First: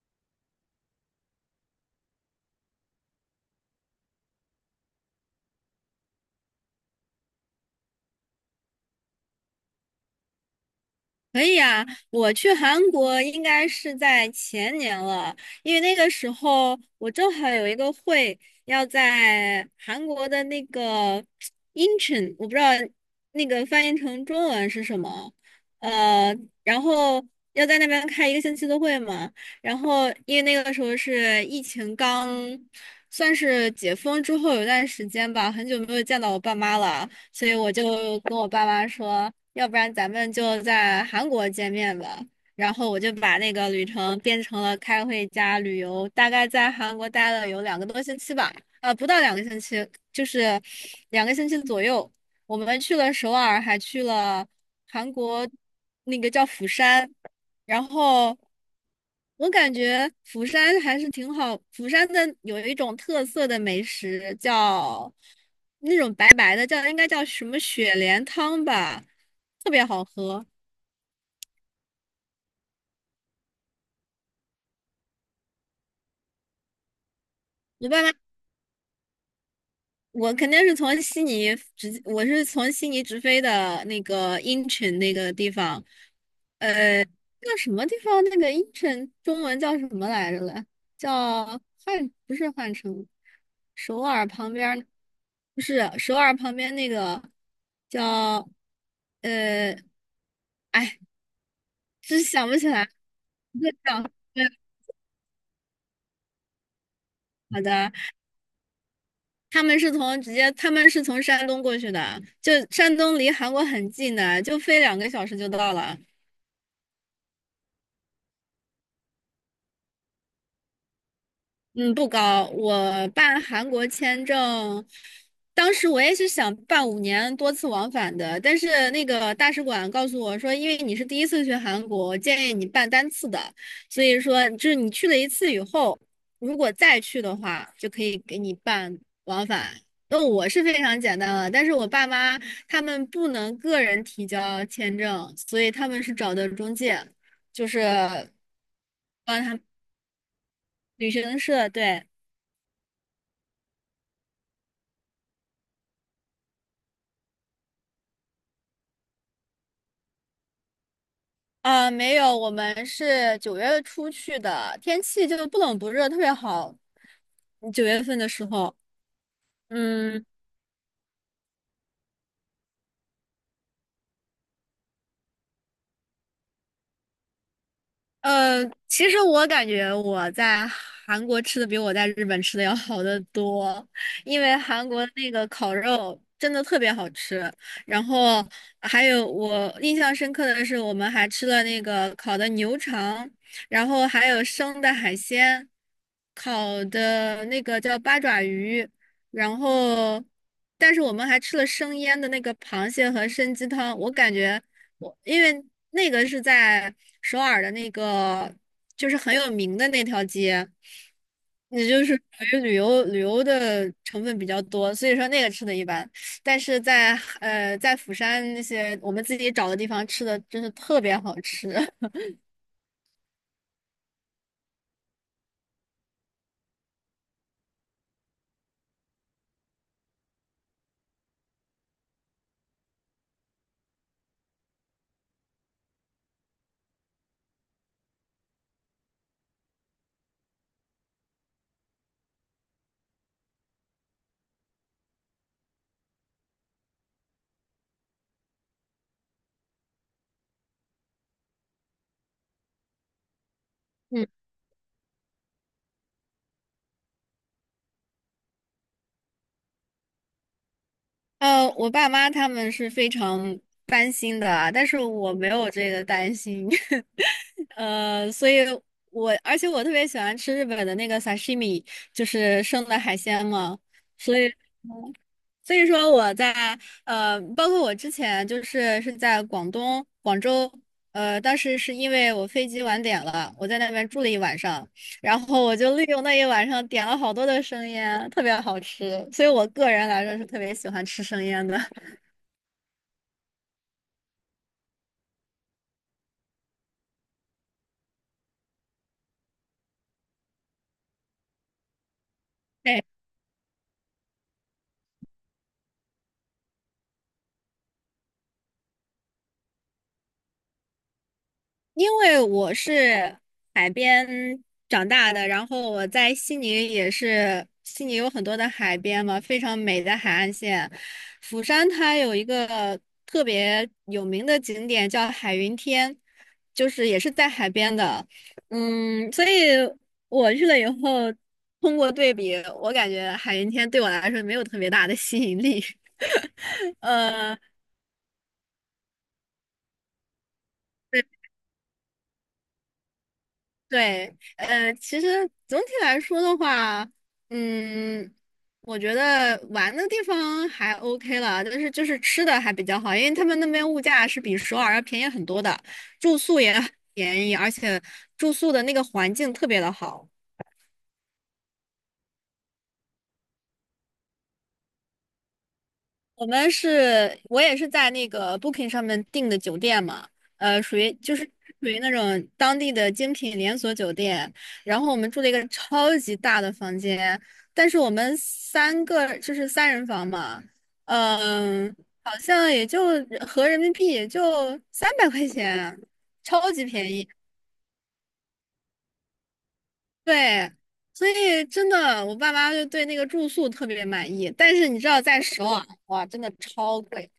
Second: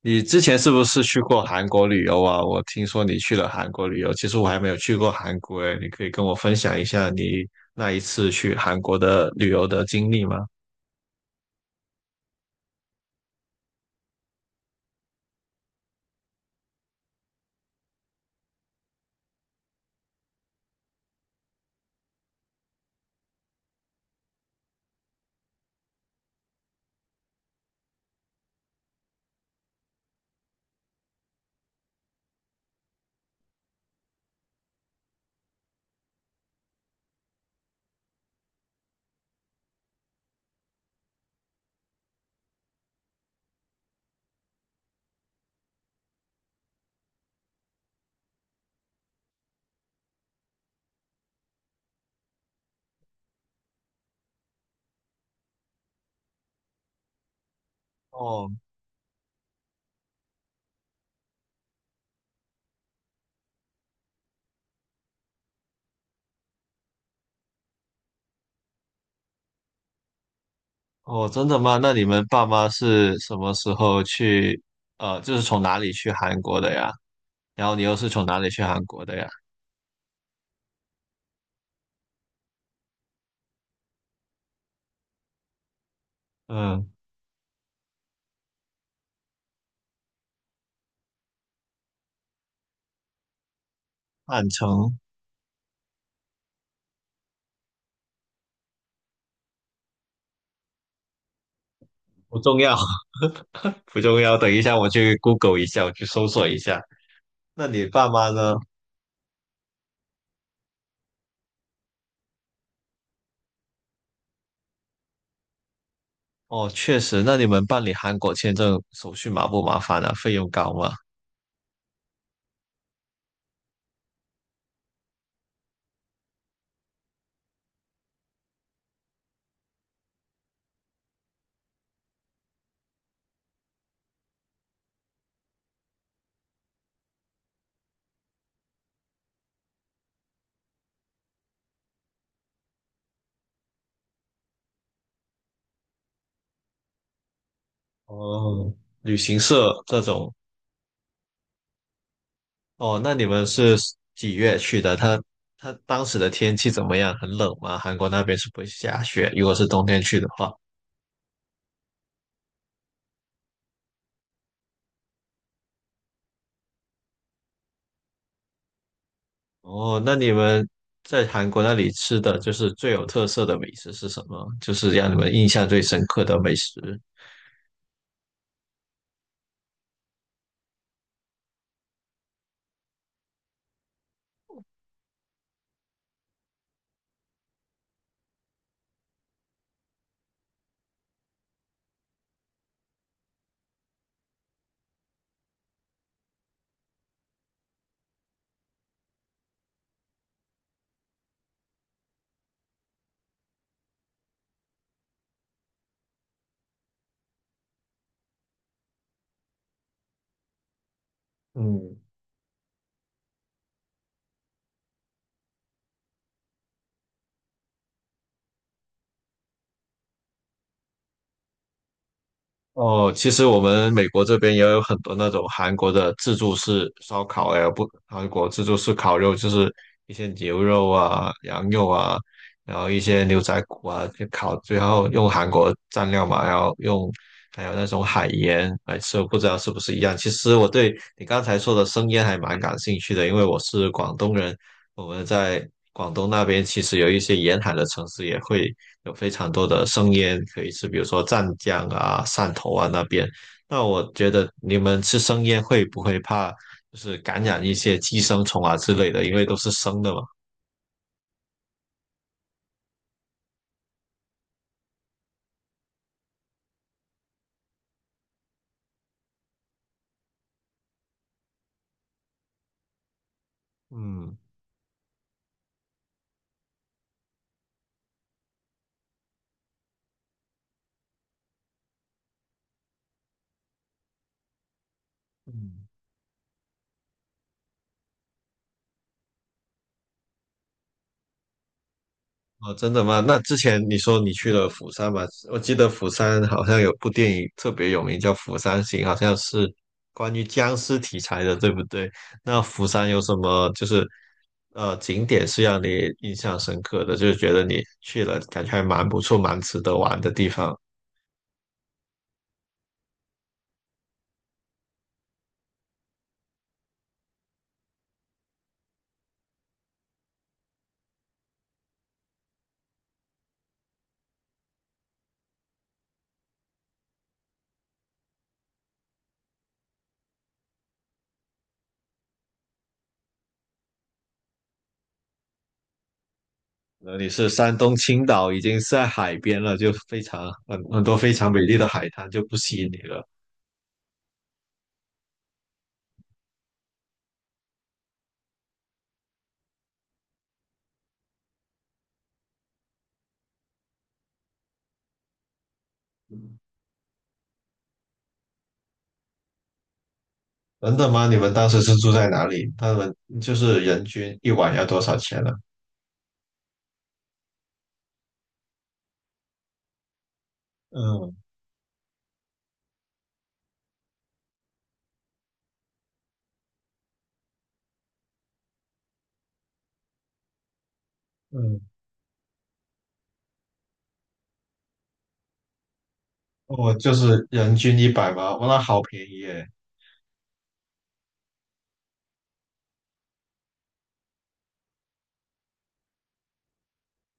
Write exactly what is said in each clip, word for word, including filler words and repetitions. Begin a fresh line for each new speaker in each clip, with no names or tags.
你之前是不是去过韩国旅游啊？我听说你去了韩国旅游，其实我还没有去过韩国诶，你可以跟我分享一下你那一次去韩国的旅游的经历吗？
可以啊，我去韩国应该是在前年了，因为那个时候我正好有一个会要在韩国的那个 Incheon，我不知道那个翻译成中文是什么，呃，然后要在那边开一个星期的会嘛，然后因为那个时候是疫情刚算是解封之后有段时间吧，很久没有见到我爸妈了。所以我就跟我爸妈说，要不然咱们就在韩国见面吧。然后我就把那个旅程变成了开会加旅游，大概在韩国待了有两个多星期吧，呃，不到两个星期，就是两个星期左右。我们去了首尔，还去了韩国那个叫釜山。然后
哦
我感觉釜山还是挺好，釜山的有一种特色的美食叫那种白白的，叫应该叫什么雪莲汤吧，特别好喝。
哦，真的吗？那你们爸妈是什么时候去？呃，就是从哪里去韩国的呀？然后你
我
又
爸
是
妈
从哪里去韩国的呀？
我肯定是从悉尼直，我是从悉尼直飞的那个英城那个地方，
嗯，
呃，叫什么地方？那个英城中文叫什么来着了？叫汉，不是汉城，首尔
汉
旁边儿
城
不是首尔旁边那个叫，呃，哎，真
不
想不
重
起
要，
来，对，
不
叫
重要。
对
等一下我去 Google 一下，我去搜索一下。
好
那你
的。
爸妈呢？
他们是从直接，他们是从山东过去的，就山东离韩国很近的，就飞两个小时就到了。
哦，确实，那你们办理韩国签证手续麻不麻烦啊？费用高吗？
嗯，不高。我办韩国签证，当时我也是想办五年多次往返的，但是那个大使馆告诉我说，因为你是第一次去韩国，我建议你办单次的。所以说，就是你去了一次以后，如果再去的话，就可以给你办往返。那我是非常简单了，但是我爸妈他们不能个人提交签证，所以他们是找的中介，就是
哦，旅行
帮他们
社这种，
旅行社，对。
哦，那你们是几月去的？它它当时的天气怎么样？很冷吗？韩国那边是不会下雪，如果是冬天去的话。
啊，没有，我们是九月初去的，天气就不冷不热，特别好。九月份的时候，
哦，那
嗯，
你们在韩国那里吃的就是最有特色的美食是什么？就是让你们印象最深刻的美食。
呃，其实我感觉我在韩国吃的比我在日本吃的要好得多，因为韩国那个烤肉真的特别好吃。然后还有我印象深刻的是，我们还吃了那个烤的牛肠，然后还有生的海鲜，烤的那个叫八爪鱼，然后但是我们还吃了生腌的那个螃蟹和参鸡汤，我感觉。我因为那个是在首尔的那个，就是很有名的那条街，也
嗯，
就是属于旅游旅游的成分比较多，所以说那个吃的一般。但是在呃在釜山那些我们自己找的地方吃的真是特别好吃。
哦，其实我们美国这边也有很多那种韩国的自助式烧烤，哎，不，韩国自助式烤肉就是一些牛肉啊、羊肉啊，然后一些牛仔骨啊，就烤，最后用韩国蘸料嘛，然后用还有那种海盐来吃，我不知道是不是一样。其实我对你刚才说的生腌还蛮感兴趣的，因为我是广东人，我们在广东那边其实有一些沿海的城市也会。有非常多的生腌可以吃，比如说湛江啊、汕头啊那边。那我
嗯，
觉得你们吃生腌会不会怕就是感染一些寄生虫啊之类的？因为都是生的嘛。
呃，我爸妈他们是非常担心的啊但是我没有这个担心。呃，所以我而且我特别喜欢吃日本的那个 sashimi，就是生的海鲜嘛，
嗯
所以所以说我在呃，包括我之前就是是在广东广州，呃，当时是因为我飞机晚点了，我在那边住了一晚上，然后我
嗯。
就利用那一晚上点了好多的生腌，特别好吃，所以我个人来说是特别喜欢吃生腌的。
哦，真的吗？那之前你说你去了釜山嘛？我记得釜山好像有部电影特别有名，叫《釜山行》，好像是关于僵尸题材的，对不对？那釜山有 什么就是呃景点是让你印象深刻的，就是觉得你去了感觉还蛮不错、蛮值得玩的地方？
因为我是海边长大的，然后我在悉尼也是，悉尼有很多的海边嘛，非常美的海岸线。釜山它有一个特别有名的景点叫海云天，就是也是在海边的。嗯，所以我去了以后，通过对比，我感觉海云天对我来说没有特别大的吸引力。
那你是
呃。
山东青岛，已经是在海边了，就非常很很多非常美丽的海滩就不吸引你了。
对，呃，其实总体来说的话，嗯，我觉得玩的地方还 OK 了，但是就是吃的还比较好，因为他们那边物价是比首尔要便宜很多的，住宿也很便宜，而且住宿的那个环境特别的好。
真的吗？你们当时是住在哪里？他们就是人均一晚要多少钱呢？
我们是，我也是在那个 Booking 上面订的酒店嘛，呃，属于
嗯
就是属于那种当地的精品连锁酒店，然后我们住了一个超级大的房间，但是我们三个就是三人房嘛，
嗯，
嗯、好像也就合人民币也就三百块钱，超级
我
便
就
宜，
是人均一百嘛，哇，那好便宜耶，
对。所以真的，我爸妈就对那个住宿特别满意，但是你知道，在首尔哇，真的超贵。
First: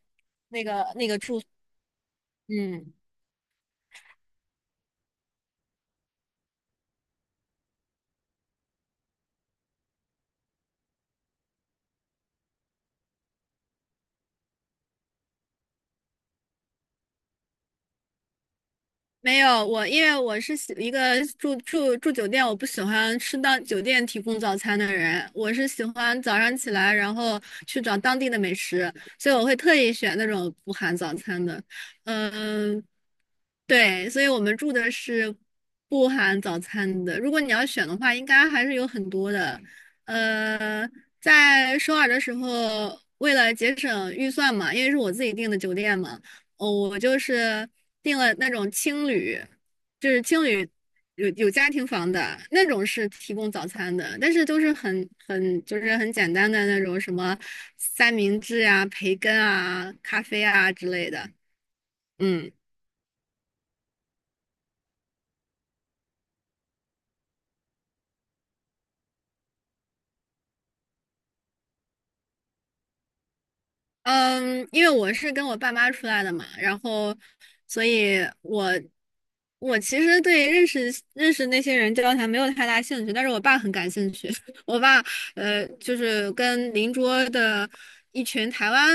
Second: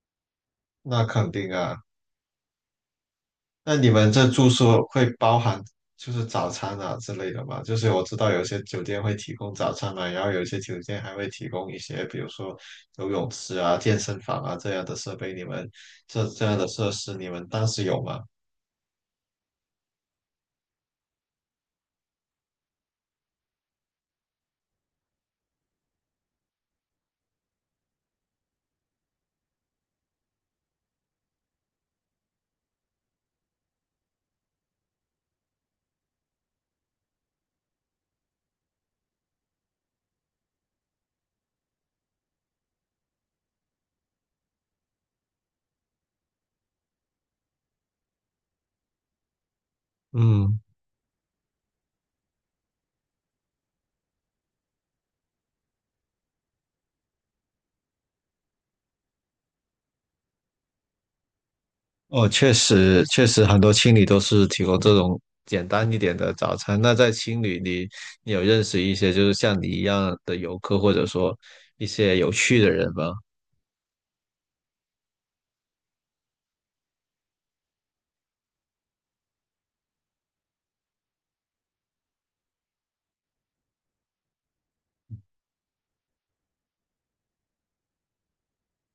那个
那
那个
肯
住。
定啊。
嗯，
那你们这住宿会包含就是早餐啊之类的吗？就是我知道有些酒店会提供早餐嘛，然后有些酒店还会提供一些，比如说游泳池啊、健身房啊这样的设备。你们这这样的设施，你们当时有吗？
没有，我因为我是喜一个住住住酒店，我不喜欢吃到酒店提供早餐的人，我是喜欢早上起来，然后去找当地的美食，所以我会特意选那种不含早餐的。嗯，对，所以我们住的是不含早餐的。如果你要选的话，应该还是有很多的。呃，在首尔的时候，为了节省预算嘛，因为是我自己订的酒店嘛。哦，我就是订了那种青旅，就是青
嗯。
旅有有家庭房的那种是提供早餐的，但是都是很很就是很简单的那种什么三明治啊、培根啊、咖啡啊之类的。
哦，
嗯，
确实，确实很多青旅都是提供这种简单一点的早餐。那在青旅里，你有认识一些就是像你一样的游客，或者说一些有趣的人吗？
嗯，因为我是跟我爸妈出来的嘛，然后，所以我我其实对认识认识那些人交谈没有太大兴趣，但是我爸很感兴趣。我爸呃，就是跟邻桌的一群台湾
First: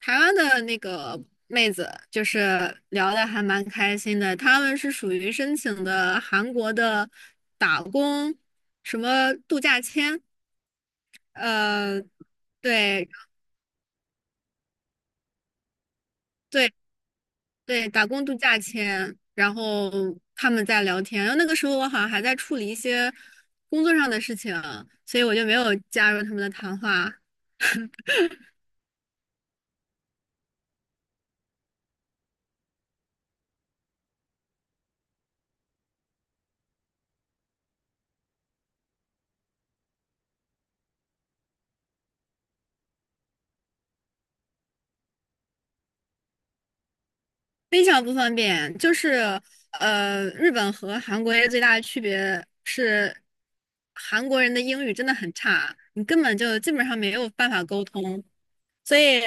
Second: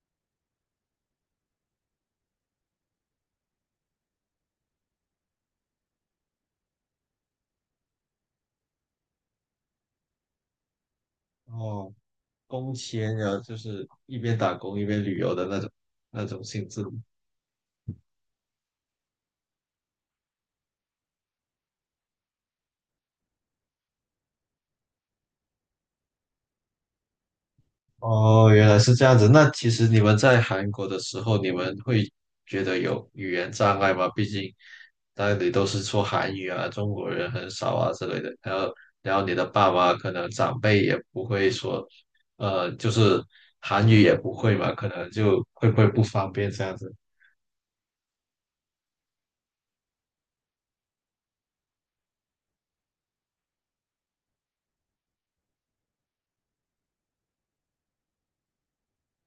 台湾的那个妹子，就是聊的还蛮开心的。他们是属于申请的韩国的打工什么度假签，
哦，
呃，
工
对。
签啊，就是一边打工一边旅游的那种那种性质。
对，打工度假签，然后他们在聊天，然后那个时候我好像还在处理一些工作上的事情，所以我就没有加入他们的谈话。
哦，原来是这样子。那其实你们在韩国的时候，你们会觉得有语言障碍吗？毕竟那里都是说韩语啊，中国人很少啊之类的。然后，然后你的爸妈可能长辈也不会说，呃，就是韩语也不会嘛，可能就会不会不方便这样子
非常不方便，就是呃，日本和韩国最大的区别是，韩国人的英语真的很差，你根本就基本上没有办法沟通，所以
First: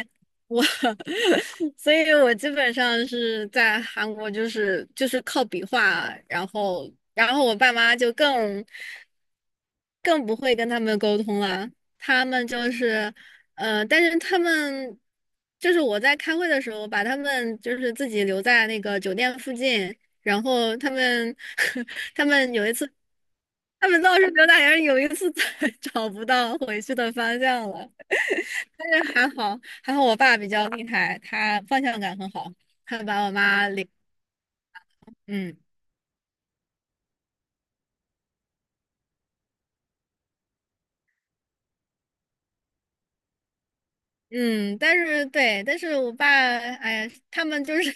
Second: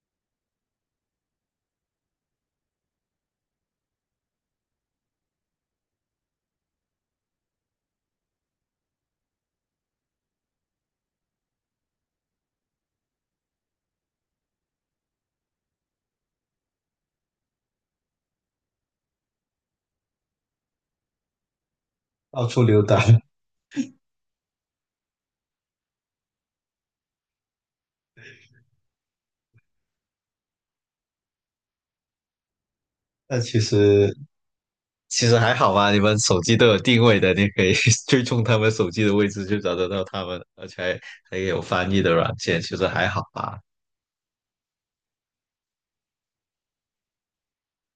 我 所以我基本上是在韩国就是就是靠比划，然后然后我爸妈就更更不会跟他们沟通了。他们就是，呃，但是他们就是我在开会的时候，把他们就是自己留在那个酒店附近，然后他们 他
到
们
处
有一
溜
次，
达。
他们倒是刘大人有一次在 找不到回去的方向了，但是还好还好我爸比较厉害，他方向感很好，他把我
那其
妈领，
实其实还
嗯。
好吧，你们手机都有定位的，你可以 追踪他们手机的位置，就找得到他们，而且还还有翻译的软件，其实还好吧。
嗯，但是对，但是我爸，哎呀，他们就是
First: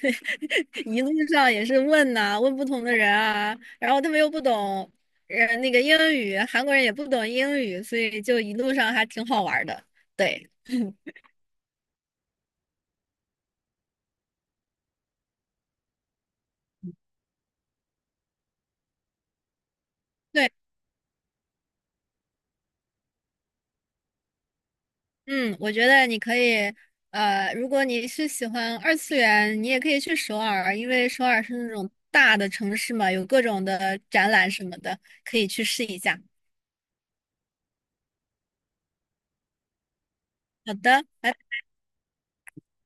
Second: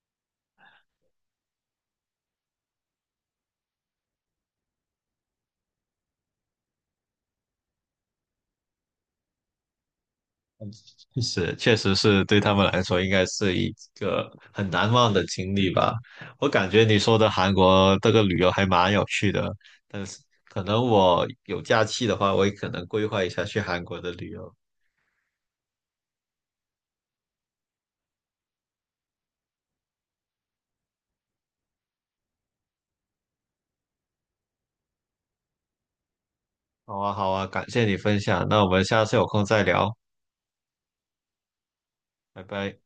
一路上也是问呐、问不同的人啊，然后他们又不懂，呃，那个英语，韩国人也不懂英语，所以就一路上还挺好玩儿的。对
确实，确实是对他们来说，应该是一个很难忘的经历吧。我感觉你说的韩国这个旅游还蛮有趣的，但是
对，
可能我有假期的话，我也可能规划一下去韩国的旅游。
嗯，我觉得你可以，呃，如果你是喜欢二次元，你也可以去首尔，因为首尔是那种大的城市嘛，有各种的展览什么的，可以去试一下。
好啊，好啊，感谢你分享，那我们下次有空再聊，
好的。拜拜。
拜拜。